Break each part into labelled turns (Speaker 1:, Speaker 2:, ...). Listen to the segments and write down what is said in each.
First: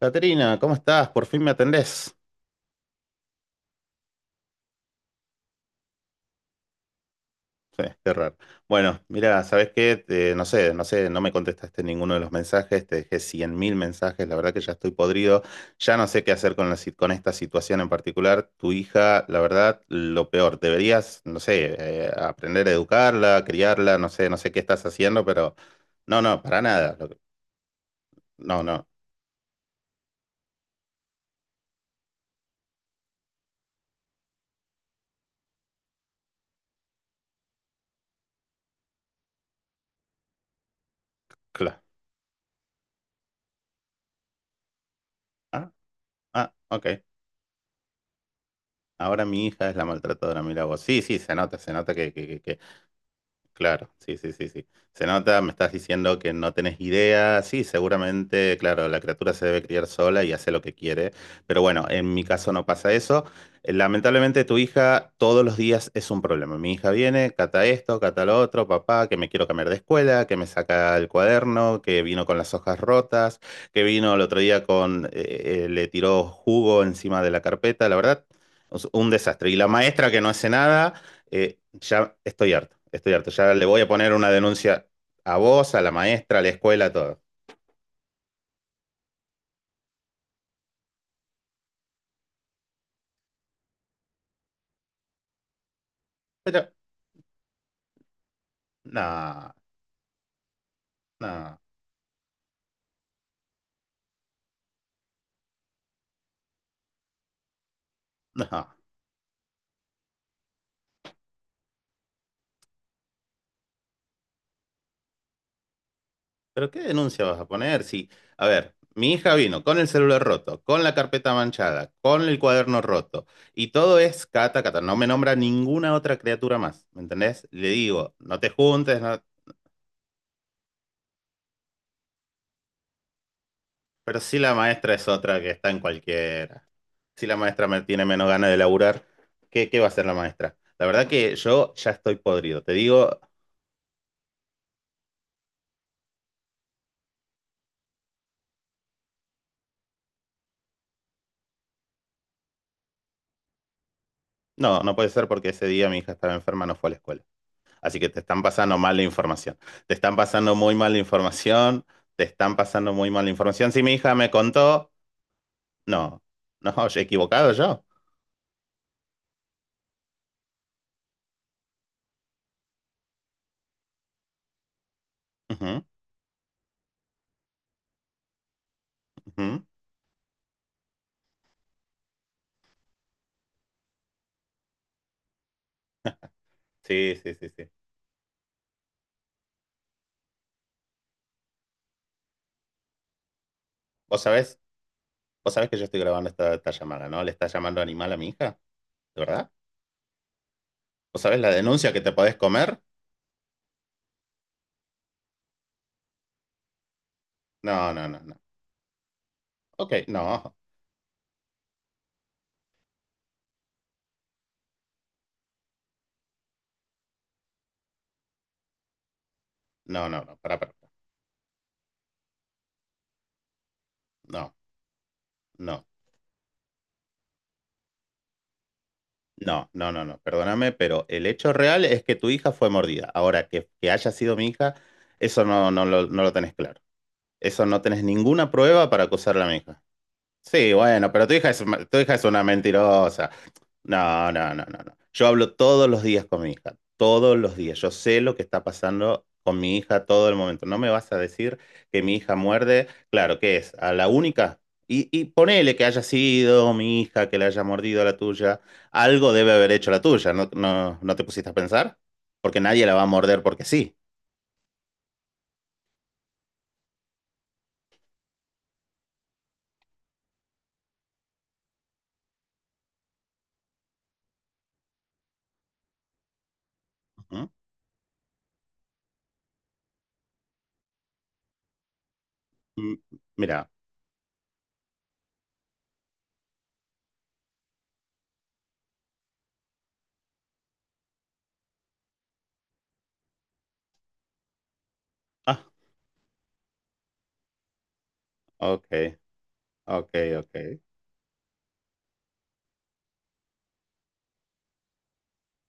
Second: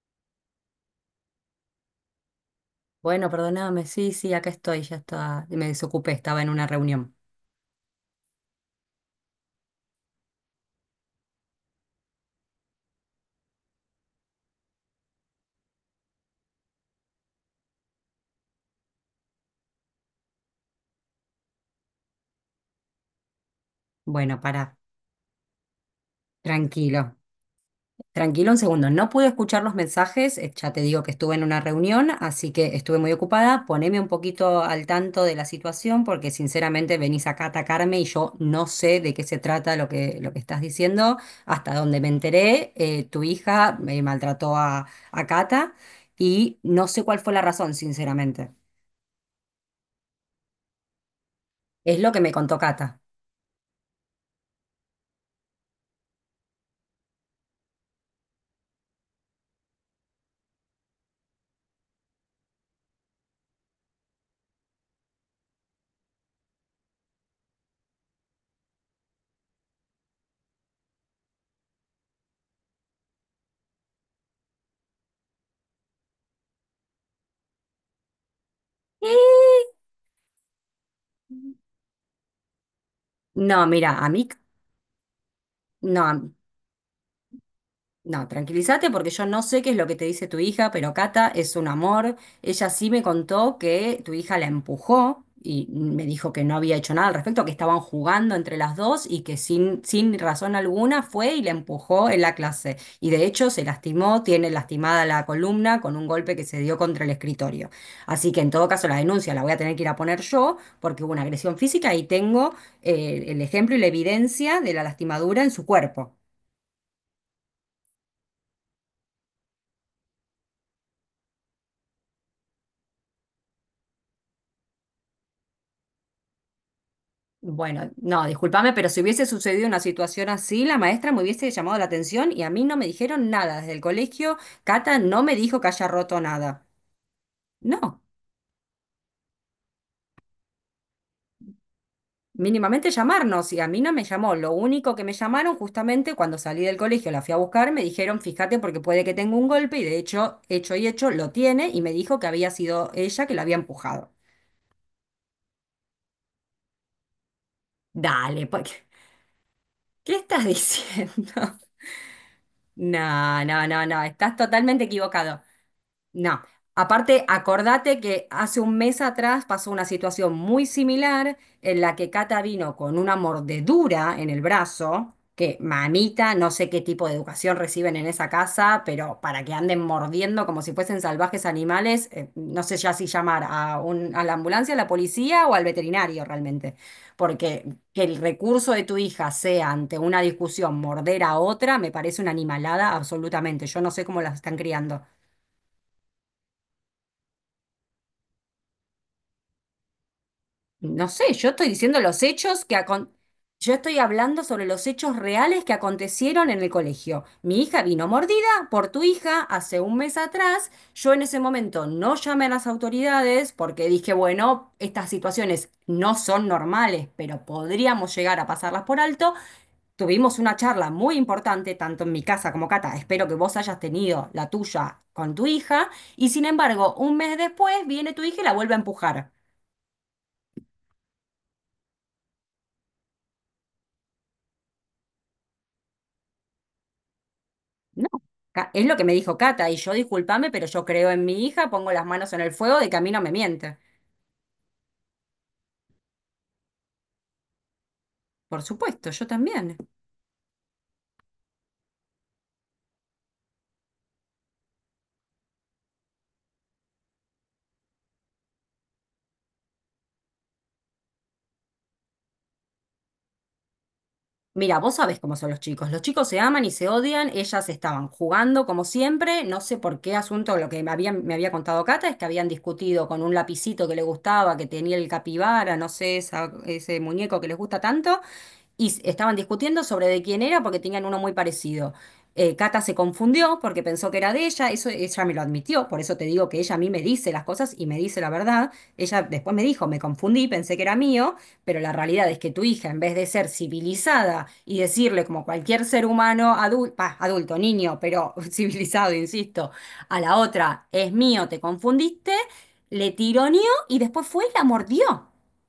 Speaker 1: Caterina, ¿cómo estás? Por fin me atendés.
Speaker 2: Bueno, perdóname, sí, sí, acá estoy, ya estaba, me desocupé, estaba en una reunión.
Speaker 1: Sí, qué raro. Bueno, mira, ¿sabés qué? No sé, no me contestaste ninguno de los mensajes, te dejé 100.000 mensajes, la verdad que ya estoy podrido, ya no sé qué hacer con la, si- con esta situación en particular. Tu hija, la verdad, lo peor, deberías, no sé, aprender a educarla, criarla, no sé, no
Speaker 2: Bueno,
Speaker 1: sé qué
Speaker 2: pará,
Speaker 1: estás haciendo, pero no, no, para nada.
Speaker 2: tranquilo, tranquilo un
Speaker 1: No, no,
Speaker 2: segundo, no pude escuchar los mensajes, ya te digo que estuve en una reunión, así que estuve muy ocupada, poneme un poquito al tanto de la situación, porque sinceramente venís acá a atacarme y yo no sé de qué se trata lo que estás diciendo, hasta
Speaker 1: claro.
Speaker 2: donde me enteré, tu hija me maltrató a
Speaker 1: Ah,
Speaker 2: Cata
Speaker 1: ah,
Speaker 2: y no
Speaker 1: ok.
Speaker 2: sé cuál fue la razón, sinceramente,
Speaker 1: Ahora mi hija es la maltratadora, mira vos. Sí, sí, se nota
Speaker 2: es
Speaker 1: que,
Speaker 2: lo que
Speaker 1: que,
Speaker 2: me
Speaker 1: que-
Speaker 2: contó
Speaker 1: que-
Speaker 2: Cata.
Speaker 1: Claro, sí, sí, sí, sí. Se nota, me estás diciendo que no tenés idea. Sí, seguramente, claro, la criatura se debe criar sola y hace lo que quiere. Pero bueno, en mi caso no pasa eso. Lamentablemente tu hija todos los días es un problema. Mi hija viene, Cata esto, Cata lo otro, papá, que me quiero cambiar de escuela, que me saca el cuaderno, que vino con las hojas rotas, que vino el otro día le tiró jugo encima de la carpeta. La verdad, un desastre. Y la maestra que no hace nada. Ya estoy harto, estoy harto. Ya le
Speaker 2: No,
Speaker 1: voy a
Speaker 2: mira, a
Speaker 1: poner
Speaker 2: mí,
Speaker 1: una denuncia a vos, a la
Speaker 2: no, a-
Speaker 1: maestra, a la escuela, a todo.
Speaker 2: no, tranquilízate porque yo no sé qué es lo que te dice tu hija, pero Cata es un amor. Ella sí me contó que tu hija la empujó y me dijo que no
Speaker 1: Pero,
Speaker 2: había hecho nada al respecto, que estaban jugando entre las dos y que
Speaker 1: no,
Speaker 2: sin razón alguna fue y la
Speaker 1: no,
Speaker 2: empujó en la clase. Y de hecho se lastimó, tiene lastimada la columna con un golpe que se dio contra el escritorio. Así que en
Speaker 1: no.
Speaker 2: todo caso la denuncia la voy a tener que ir a poner yo porque hubo una agresión física y tengo el ejemplo y la evidencia de la lastimadura en su cuerpo.
Speaker 1: ¿Pero qué denuncia vas a poner? Si, a ver, mi hija vino con el celular roto, con la carpeta manchada, con el cuaderno roto, y todo es Cata, Cata. No me nombra ninguna otra criatura más, ¿me entendés? Le
Speaker 2: Bueno,
Speaker 1: digo,
Speaker 2: no,
Speaker 1: no te
Speaker 2: discúlpame, pero
Speaker 1: juntes,
Speaker 2: si
Speaker 1: no.
Speaker 2: hubiese sucedido una situación así, la maestra me hubiese llamado la atención y a mí no me dijeron nada. Desde el
Speaker 1: Pero
Speaker 2: colegio,
Speaker 1: sí la maestra
Speaker 2: Cata
Speaker 1: es
Speaker 2: no me
Speaker 1: otra que
Speaker 2: dijo que
Speaker 1: está en
Speaker 2: haya roto
Speaker 1: cualquiera.
Speaker 2: nada.
Speaker 1: Si la maestra me
Speaker 2: No,
Speaker 1: tiene menos ganas de laburar, ¿qué va a hacer la maestra? La verdad que yo ya estoy podrido. Te
Speaker 2: mínimamente
Speaker 1: digo,
Speaker 2: llamarnos y a mí no me llamó. Lo único que me llamaron justamente cuando salí del colegio, la fui a buscar, me dijeron, fíjate porque puede que tenga un golpe y de hecho, hecho y hecho, lo tiene y me dijo que había sido ella que la había empujado.
Speaker 1: no, no puede ser porque ese día mi hija estaba enferma, no fue a la escuela. Así que te están
Speaker 2: Dale, pues,
Speaker 1: pasando
Speaker 2: ¿qué
Speaker 1: mala información. Te están
Speaker 2: qué estás
Speaker 1: pasando muy mala
Speaker 2: diciendo?
Speaker 1: información. Te están pasando muy mala
Speaker 2: No, no,
Speaker 1: información. Si
Speaker 2: no,
Speaker 1: mi
Speaker 2: no,
Speaker 1: hija me
Speaker 2: estás totalmente
Speaker 1: contó,
Speaker 2: equivocado.
Speaker 1: no,
Speaker 2: No.
Speaker 1: no, he
Speaker 2: Aparte,
Speaker 1: equivocado yo.
Speaker 2: acordate que hace un mes atrás pasó una situación muy similar en la que Cata vino con una mordedura en el brazo, que
Speaker 1: Ujú,
Speaker 2: mamita, no sé qué tipo de educación reciben en esa casa, pero para que
Speaker 1: ujú.
Speaker 2: anden mordiendo como si fuesen salvajes animales, no sé ya si llamar a a la ambulancia, a la policía o al veterinario realmente.
Speaker 1: Sí, sí, sí,
Speaker 2: Porque
Speaker 1: sí.
Speaker 2: que el recurso de tu hija sea ante una discusión morder a otra, me parece una animalada absolutamente. Yo no sé
Speaker 1: ¿Vos
Speaker 2: cómo las están
Speaker 1: sabés,
Speaker 2: criando.
Speaker 1: vos sabés que yo estoy grabando esta llamada, ¿no? ¿Le está llamando animal a mi hija? ¿De verdad?
Speaker 2: No
Speaker 1: ¿Vos
Speaker 2: sé,
Speaker 1: sabés la denuncia que te podés comer?
Speaker 2: yo estoy hablando sobre los hechos reales que acontecieron en el colegio. Mi hija
Speaker 1: No,
Speaker 2: vino
Speaker 1: no, no, no.
Speaker 2: mordida por tu hija hace
Speaker 1: Ok,
Speaker 2: un mes
Speaker 1: no,
Speaker 2: atrás. Yo en ese momento no llamé a las autoridades porque dije, bueno, estas situaciones no son normales, pero podríamos llegar a pasarlas por alto.
Speaker 1: no, no, no,
Speaker 2: Tuvimos una
Speaker 1: pará, pará, pará.
Speaker 2: charla muy importante, tanto en mi casa como Cata. Espero que vos hayas tenido la
Speaker 1: No,
Speaker 2: tuya con tu
Speaker 1: no,
Speaker 2: hija. Y sin embargo, un mes después viene tu hija y la vuelve a empujar.
Speaker 1: no, no, no, no. Perdóname, pero el hecho real es que tu hija fue mordida. Ahora, que haya sido mi hija, eso no, no lo tenés claro. Eso no tenés
Speaker 2: No,
Speaker 1: ninguna
Speaker 2: Es
Speaker 1: prueba
Speaker 2: lo
Speaker 1: para
Speaker 2: que me dijo
Speaker 1: acusarla a mi
Speaker 2: Cata, y
Speaker 1: hija.
Speaker 2: yo discúlpame, pero
Speaker 1: Sí,
Speaker 2: yo creo
Speaker 1: bueno,
Speaker 2: en
Speaker 1: pero tu
Speaker 2: mi
Speaker 1: hija es,
Speaker 2: hija,
Speaker 1: ma-
Speaker 2: pongo
Speaker 1: tu
Speaker 2: las
Speaker 1: hija es
Speaker 2: manos en
Speaker 1: una
Speaker 2: el fuego de que a mí no
Speaker 1: mentirosa.
Speaker 2: me miente.
Speaker 1: No, no, no, no, no. Yo hablo todos los días con mi hija, todos los días. Yo sé lo que
Speaker 2: Por
Speaker 1: está
Speaker 2: supuesto,
Speaker 1: pasando
Speaker 2: yo
Speaker 1: con mi
Speaker 2: también.
Speaker 1: hija todo el momento. No me vas a decir que mi hija muerde, claro, ¿qué es? A la única. Y ponele que haya sido mi hija que le haya mordido a la tuya. Algo debe haber hecho la tuya, ¿no, te pusiste a pensar? Porque nadie la va a morder porque sí.
Speaker 2: Mira, vos sabés cómo son los chicos. Los chicos se aman y se odian, ellas estaban jugando como siempre, no sé por qué asunto, lo que me habían- me había contado Cata es que habían discutido con un lapicito que le gustaba, que tenía el capibara, no sé, ese muñeco que
Speaker 1: Ujú.
Speaker 2: les gusta tanto, y estaban discutiendo sobre de quién era porque tenían uno muy parecido. Cata se
Speaker 1: Mm,
Speaker 2: confundió
Speaker 1: Mira,
Speaker 2: porque pensó que era de ella, eso ella me lo admitió, por eso te digo que ella a mí me dice las cosas y me dice la verdad. Ella después me dijo, me confundí, pensé que era mío, pero la realidad es que tu hija, en vez de ser civilizada y decirle como
Speaker 1: ah,
Speaker 2: cualquier ser humano adulto, niño, pero
Speaker 1: ok,
Speaker 2: civilizado, insisto,
Speaker 1: ok,
Speaker 2: a la
Speaker 1: ok.
Speaker 2: otra, es mío, te confundiste, le tironeó y después fue y la mordió.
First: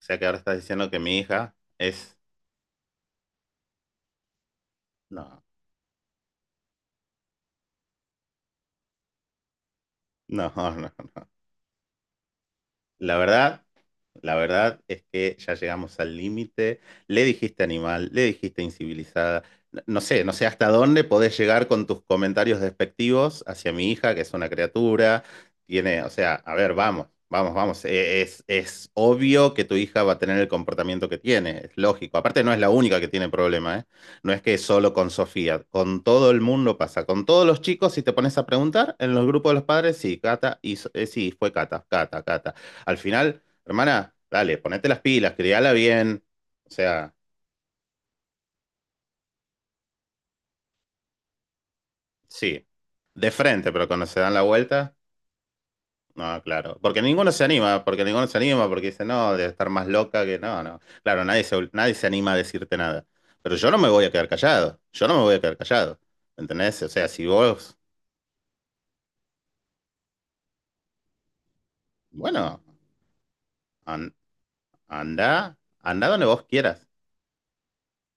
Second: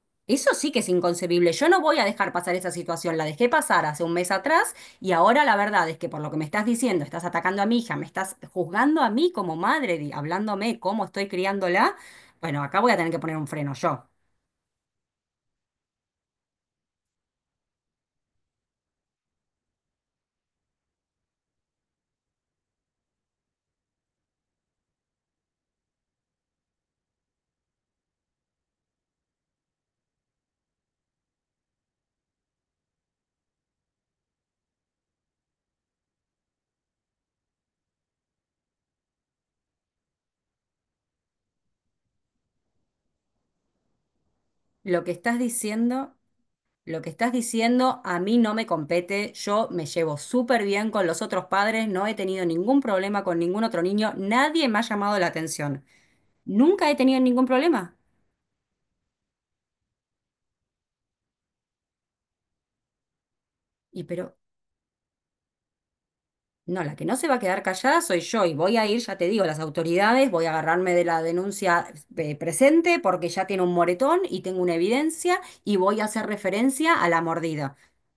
Speaker 1: O sea que ahora
Speaker 2: Eso
Speaker 1: estás
Speaker 2: sí que es
Speaker 1: diciendo que mi
Speaker 2: inconcebible.
Speaker 1: hija
Speaker 2: Yo no voy a
Speaker 1: es...
Speaker 2: dejar pasar esa situación. La dejé pasar hace un mes atrás y
Speaker 1: No,
Speaker 2: ahora la verdad es que por lo que me estás diciendo, estás atacando a mi hija, me estás juzgando a mí como madre,
Speaker 1: no, no,
Speaker 2: hablándome cómo
Speaker 1: no.
Speaker 2: estoy criándola. Bueno, acá voy a tener
Speaker 1: La
Speaker 2: que poner un
Speaker 1: verdad...
Speaker 2: freno yo.
Speaker 1: La verdad es que ya llegamos al límite. Le dijiste animal, le dijiste incivilizada. No, no sé hasta dónde podés llegar con tus comentarios despectivos hacia mi hija, que es una criatura. Tiene, o sea, a ver, vamos, vamos, vamos. Es obvio que tu hija va a tener el comportamiento que tiene, es lógico. Aparte, no es la única que tiene problema, ¿eh? No es que solo con Sofía, con todo el mundo pasa. Con todos los chicos, si te pones a preguntar, en los grupos de los padres, sí, Cata, sí, fue Cata, Cata, Cata. Al final. Hermana, dale, ponete las
Speaker 2: Lo que
Speaker 1: pilas,
Speaker 2: estás
Speaker 1: criala
Speaker 2: diciendo,
Speaker 1: bien. O
Speaker 2: lo que
Speaker 1: sea,
Speaker 2: estás diciendo a mí no me compete. Yo me llevo súper bien con los otros padres, no he tenido
Speaker 1: sí,
Speaker 2: ningún problema
Speaker 1: de
Speaker 2: con ningún
Speaker 1: frente,
Speaker 2: otro
Speaker 1: pero cuando
Speaker 2: niño,
Speaker 1: se dan la
Speaker 2: nadie me ha
Speaker 1: vuelta,
Speaker 2: llamado la atención.
Speaker 1: no, claro.
Speaker 2: Nunca he
Speaker 1: Porque
Speaker 2: tenido
Speaker 1: ninguno se
Speaker 2: ningún
Speaker 1: anima,
Speaker 2: problema.
Speaker 1: porque ninguno se anima, porque dice, no, debe estar más loca que no, no. Claro, nadie se anima a decirte nada. Pero yo no me voy
Speaker 2: Y
Speaker 1: a quedar
Speaker 2: pero
Speaker 1: callado, yo no me voy a quedar callado. ¿Entendés?
Speaker 2: No,
Speaker 1: O
Speaker 2: la que
Speaker 1: sea,
Speaker 2: no
Speaker 1: si
Speaker 2: se va a quedar
Speaker 1: vos,
Speaker 2: callada soy yo y voy a ir, ya te digo, a las autoridades, voy a agarrarme de la denuncia
Speaker 1: bueno,
Speaker 2: presente porque ya tiene un
Speaker 1: an-
Speaker 2: moretón y tengo una evidencia
Speaker 1: anda
Speaker 2: y voy a
Speaker 1: anda
Speaker 2: hacer
Speaker 1: donde vos quieras.
Speaker 2: referencia a la mordida.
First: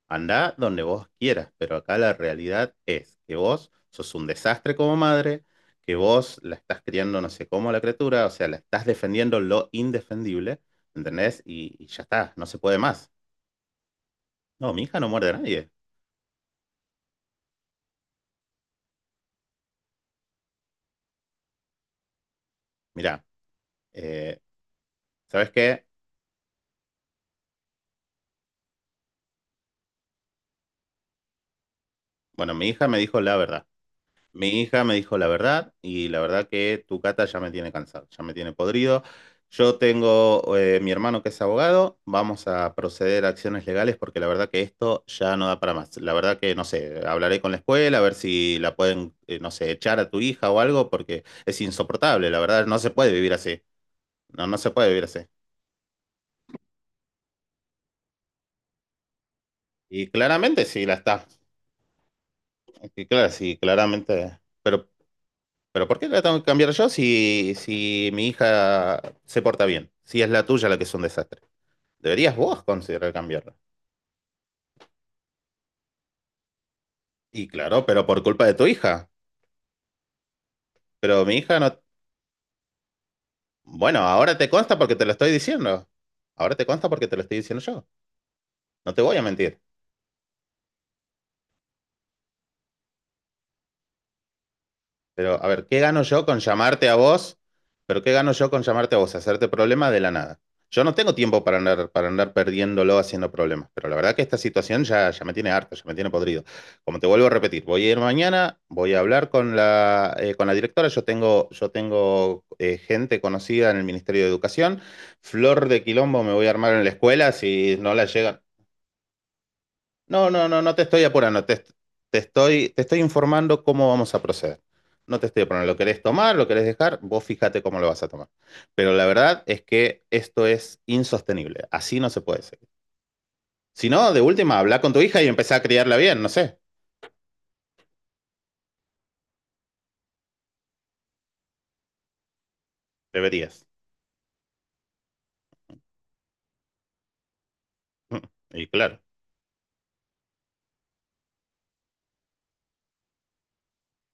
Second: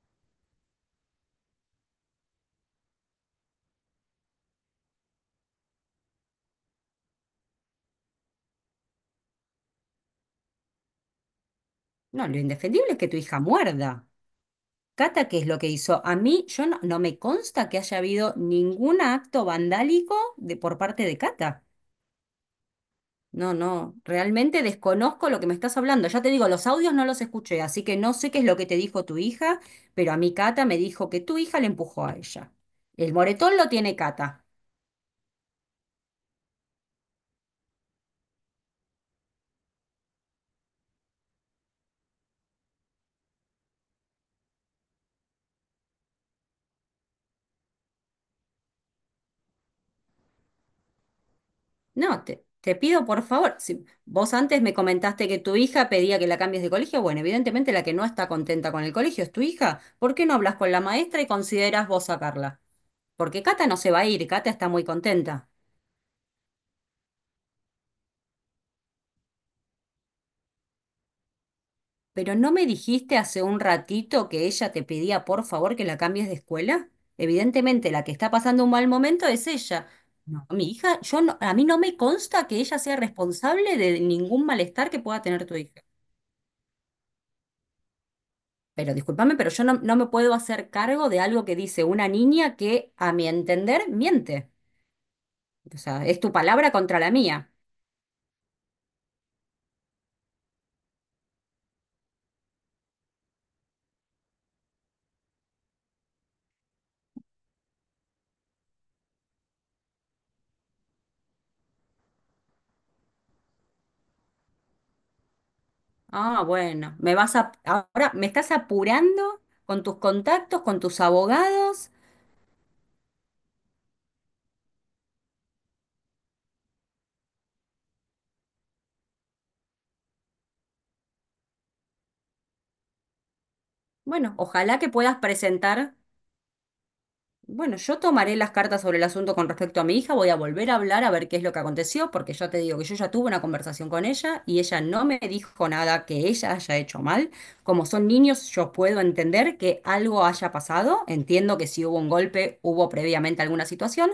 Speaker 1: Andá donde vos quieras, pero acá la realidad es que vos sos un desastre como madre, que vos la estás criando no sé cómo a la criatura, o sea, la estás defendiendo lo indefendible, ¿entendés? Y ya
Speaker 2: No,
Speaker 1: está,
Speaker 2: lo
Speaker 1: no se puede
Speaker 2: indefendible es que
Speaker 1: más.
Speaker 2: tu hija muerda.
Speaker 1: No, mi hija no
Speaker 2: Cata,
Speaker 1: muerde a
Speaker 2: ¿qué es lo que
Speaker 1: nadie.
Speaker 2: hizo? A mí, yo no, no me consta que haya habido ningún acto vandálico por parte de Cata.
Speaker 1: Mirá,
Speaker 2: No, no,
Speaker 1: eh,
Speaker 2: realmente desconozco lo que
Speaker 1: ¿sabes
Speaker 2: me estás
Speaker 1: qué?
Speaker 2: hablando. Ya te digo, los audios no los escuché, así que no sé qué es lo que te dijo tu hija, pero a mi Cata me dijo que tu hija le empujó a ella.
Speaker 1: Bueno, mi hija me
Speaker 2: El
Speaker 1: dijo la
Speaker 2: moretón
Speaker 1: verdad.
Speaker 2: lo tiene Cata.
Speaker 1: Mi hija me dijo la verdad y la verdad que tu Cata ya me tiene cansado, ya me tiene podrido. Yo tengo mi hermano que es abogado, vamos a proceder a acciones legales porque la verdad que esto ya no da para más. La verdad que no sé, hablaré con la escuela a ver si la pueden, no sé, echar a tu hija o algo porque es
Speaker 2: No,
Speaker 1: insoportable, la verdad
Speaker 2: te
Speaker 1: no se
Speaker 2: pido
Speaker 1: puede
Speaker 2: por
Speaker 1: vivir
Speaker 2: favor,
Speaker 1: así,
Speaker 2: si vos
Speaker 1: no, no
Speaker 2: antes
Speaker 1: se
Speaker 2: me
Speaker 1: puede vivir así.
Speaker 2: comentaste que tu hija pedía que la cambies de colegio, bueno, evidentemente la que no está contenta con el colegio es tu hija.
Speaker 1: Y
Speaker 2: ¿Por qué no hablas
Speaker 1: claramente
Speaker 2: con la
Speaker 1: sí la
Speaker 2: maestra
Speaker 1: está,
Speaker 2: y consideras vos sacarla?
Speaker 1: y claro,
Speaker 2: Porque
Speaker 1: sí,
Speaker 2: Cata no se va a ir,
Speaker 1: claramente,
Speaker 2: Cata está muy
Speaker 1: pero
Speaker 2: contenta.
Speaker 1: ¿Por qué la tengo que cambiar yo si mi hija se porta bien? Si es la tuya la que es un desastre.
Speaker 2: Pero
Speaker 1: Deberías
Speaker 2: ¿no
Speaker 1: vos
Speaker 2: me
Speaker 1: considerar
Speaker 2: dijiste hace
Speaker 1: cambiarla.
Speaker 2: un ratito que ella te pedía por favor que la cambies de escuela?
Speaker 1: Y claro,
Speaker 2: Evidentemente, la
Speaker 1: pero
Speaker 2: que
Speaker 1: por
Speaker 2: está
Speaker 1: culpa de
Speaker 2: pasando
Speaker 1: tu
Speaker 2: un mal
Speaker 1: hija.
Speaker 2: momento es ella. No, mi hija, yo
Speaker 1: Pero mi
Speaker 2: no- a
Speaker 1: hija
Speaker 2: mí
Speaker 1: no...
Speaker 2: no me consta que ella sea responsable
Speaker 1: Bueno,
Speaker 2: de
Speaker 1: ahora
Speaker 2: ningún
Speaker 1: te consta
Speaker 2: malestar
Speaker 1: porque
Speaker 2: que
Speaker 1: te lo
Speaker 2: pueda
Speaker 1: estoy
Speaker 2: tener tu hija.
Speaker 1: diciendo. Ahora te consta porque te lo estoy diciendo yo. No
Speaker 2: Pero
Speaker 1: te voy a
Speaker 2: discúlpame, pero
Speaker 1: mentir.
Speaker 2: yo no, no me puedo hacer cargo de algo que dice una niña que, a mi entender, miente.
Speaker 1: Pero, a ver,
Speaker 2: O
Speaker 1: ¿qué gano
Speaker 2: sea, es
Speaker 1: yo
Speaker 2: tu
Speaker 1: con
Speaker 2: palabra
Speaker 1: llamarte a
Speaker 2: contra la
Speaker 1: vos?
Speaker 2: mía.
Speaker 1: Pero ¿qué gano yo con llamarte a vos? Hacerte problemas de la nada. Yo no tengo tiempo para andar perdiéndolo haciendo problemas, pero la verdad que esta situación ya me tiene harto, ya me tiene podrido. Como te vuelvo a repetir, voy a ir mañana, voy a hablar con la directora, yo tengo gente conocida en el Ministerio de Educación, flor de quilombo me
Speaker 2: Ah,
Speaker 1: voy a armar en la
Speaker 2: bueno,
Speaker 1: escuela, si no la
Speaker 2: ahora me
Speaker 1: llegan,
Speaker 2: estás apurando con tus
Speaker 1: no, no, no,
Speaker 2: contactos,
Speaker 1: no
Speaker 2: con
Speaker 1: te
Speaker 2: tus
Speaker 1: estoy apurando, te,
Speaker 2: abogados.
Speaker 1: te estoy, te estoy informando cómo vamos a proceder. No te estoy apurando, lo querés tomar, lo querés dejar, vos fíjate cómo lo vas a tomar. Pero la verdad es que esto es insostenible, así no se puede seguir. Si no, de
Speaker 2: Bueno,
Speaker 1: última,
Speaker 2: ojalá
Speaker 1: habla
Speaker 2: que
Speaker 1: con tu
Speaker 2: puedas
Speaker 1: hija y empezá a
Speaker 2: presentar
Speaker 1: criarla bien, no sé,
Speaker 2: Bueno, yo tomaré las cartas sobre el asunto con respecto a mi hija, voy a volver a hablar a ver qué es lo que aconteció, porque ya te digo que yo ya tuve una
Speaker 1: deberías.
Speaker 2: conversación con ella y ella no me dijo nada que ella haya hecho mal. Como son niños,
Speaker 1: Y
Speaker 2: yo puedo
Speaker 1: claro,
Speaker 2: entender que algo haya pasado, entiendo que si hubo un golpe, hubo previamente alguna situación,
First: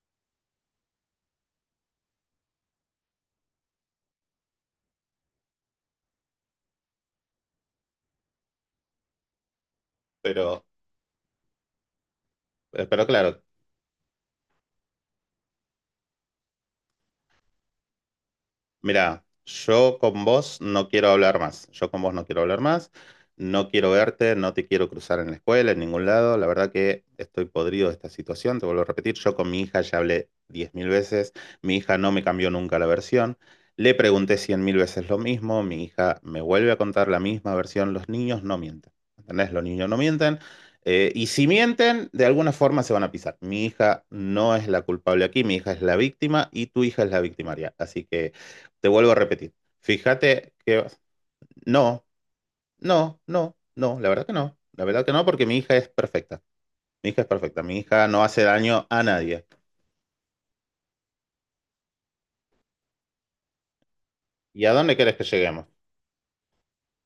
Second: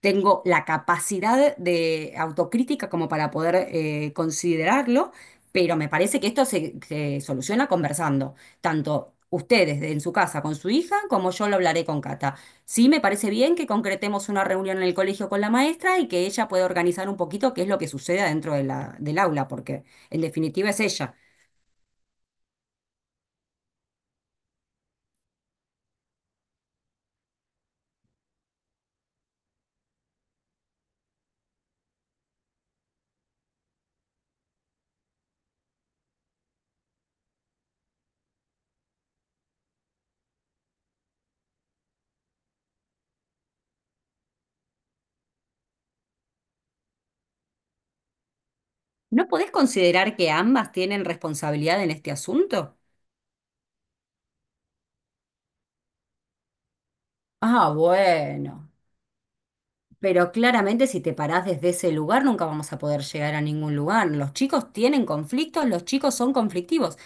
Speaker 2: tengo la capacidad de autocrítica como para poder considerarlo, pero me parece que se soluciona conversando, tanto ustedes en su casa con
Speaker 1: pero,
Speaker 2: su hija como yo lo hablaré con Cata. Sí, me
Speaker 1: pero
Speaker 2: parece
Speaker 1: claro.
Speaker 2: bien que concretemos una reunión en el colegio con la maestra y que ella pueda organizar un poquito qué es lo que sucede dentro de del
Speaker 1: Mira,
Speaker 2: aula, porque
Speaker 1: yo
Speaker 2: en
Speaker 1: con vos
Speaker 2: definitiva es
Speaker 1: no quiero
Speaker 2: ella.
Speaker 1: hablar más. Yo con vos no quiero hablar más. No quiero verte, no te quiero cruzar en la escuela, en ningún lado. La verdad que estoy podrido de esta situación. Te vuelvo a repetir, yo con mi hija ya hablé 10.000 veces. Mi hija no me cambió nunca la versión. Le pregunté 100.000 veces lo mismo. Mi hija me vuelve a contar la misma versión. Los niños no mienten. ¿Entendés? Los niños no mienten. Y si mienten, de alguna forma se van a pisar. Mi hija no es la culpable aquí, mi hija es la víctima y tu hija es la victimaria. Así que te vuelvo a
Speaker 2: ¿No podés
Speaker 1: repetir.
Speaker 2: considerar que
Speaker 1: Fíjate
Speaker 2: ambas
Speaker 1: que
Speaker 2: tienen responsabilidad en
Speaker 1: no,
Speaker 2: este asunto?
Speaker 1: no, no, no, la verdad que no. La verdad que no, porque mi hija es perfecta. Mi hija es perfecta.
Speaker 2: Ah,
Speaker 1: Mi hija no hace
Speaker 2: bueno.
Speaker 1: daño a nadie.
Speaker 2: Pero claramente si te parás desde ese lugar nunca vamos a poder llegar a ningún lugar. Los
Speaker 1: ¿Y a
Speaker 2: chicos
Speaker 1: dónde
Speaker 2: tienen
Speaker 1: querés que
Speaker 2: conflictos,
Speaker 1: lleguemos?
Speaker 2: los chicos son conflictivos.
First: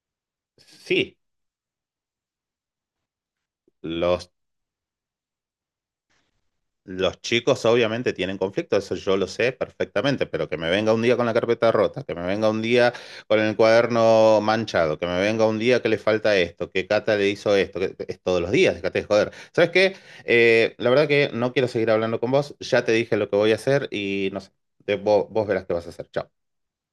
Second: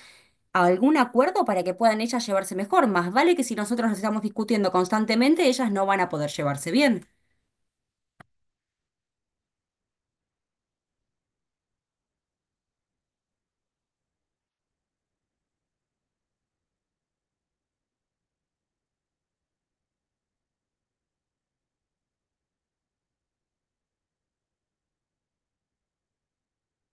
Speaker 2: Algún
Speaker 1: Sí,
Speaker 2: acuerdo para que puedan ellas llevarse mejor. Más vale que si nosotros nos estamos
Speaker 1: los
Speaker 2: discutiendo constantemente, ellas no van a poder llevarse bien.
Speaker 1: Los chicos obviamente tienen conflicto, eso yo lo sé perfectamente, pero que me venga un día con la carpeta rota, que me venga un día con el cuaderno manchado, que me venga un día que le falta esto, que Cata le hizo esto, que es todos los días, déjate de joder. ¿Sabes qué? La verdad que no quiero seguir hablando con vos, ya te dije lo que voy a hacer y no sé, vos verás qué vas a hacer, chao.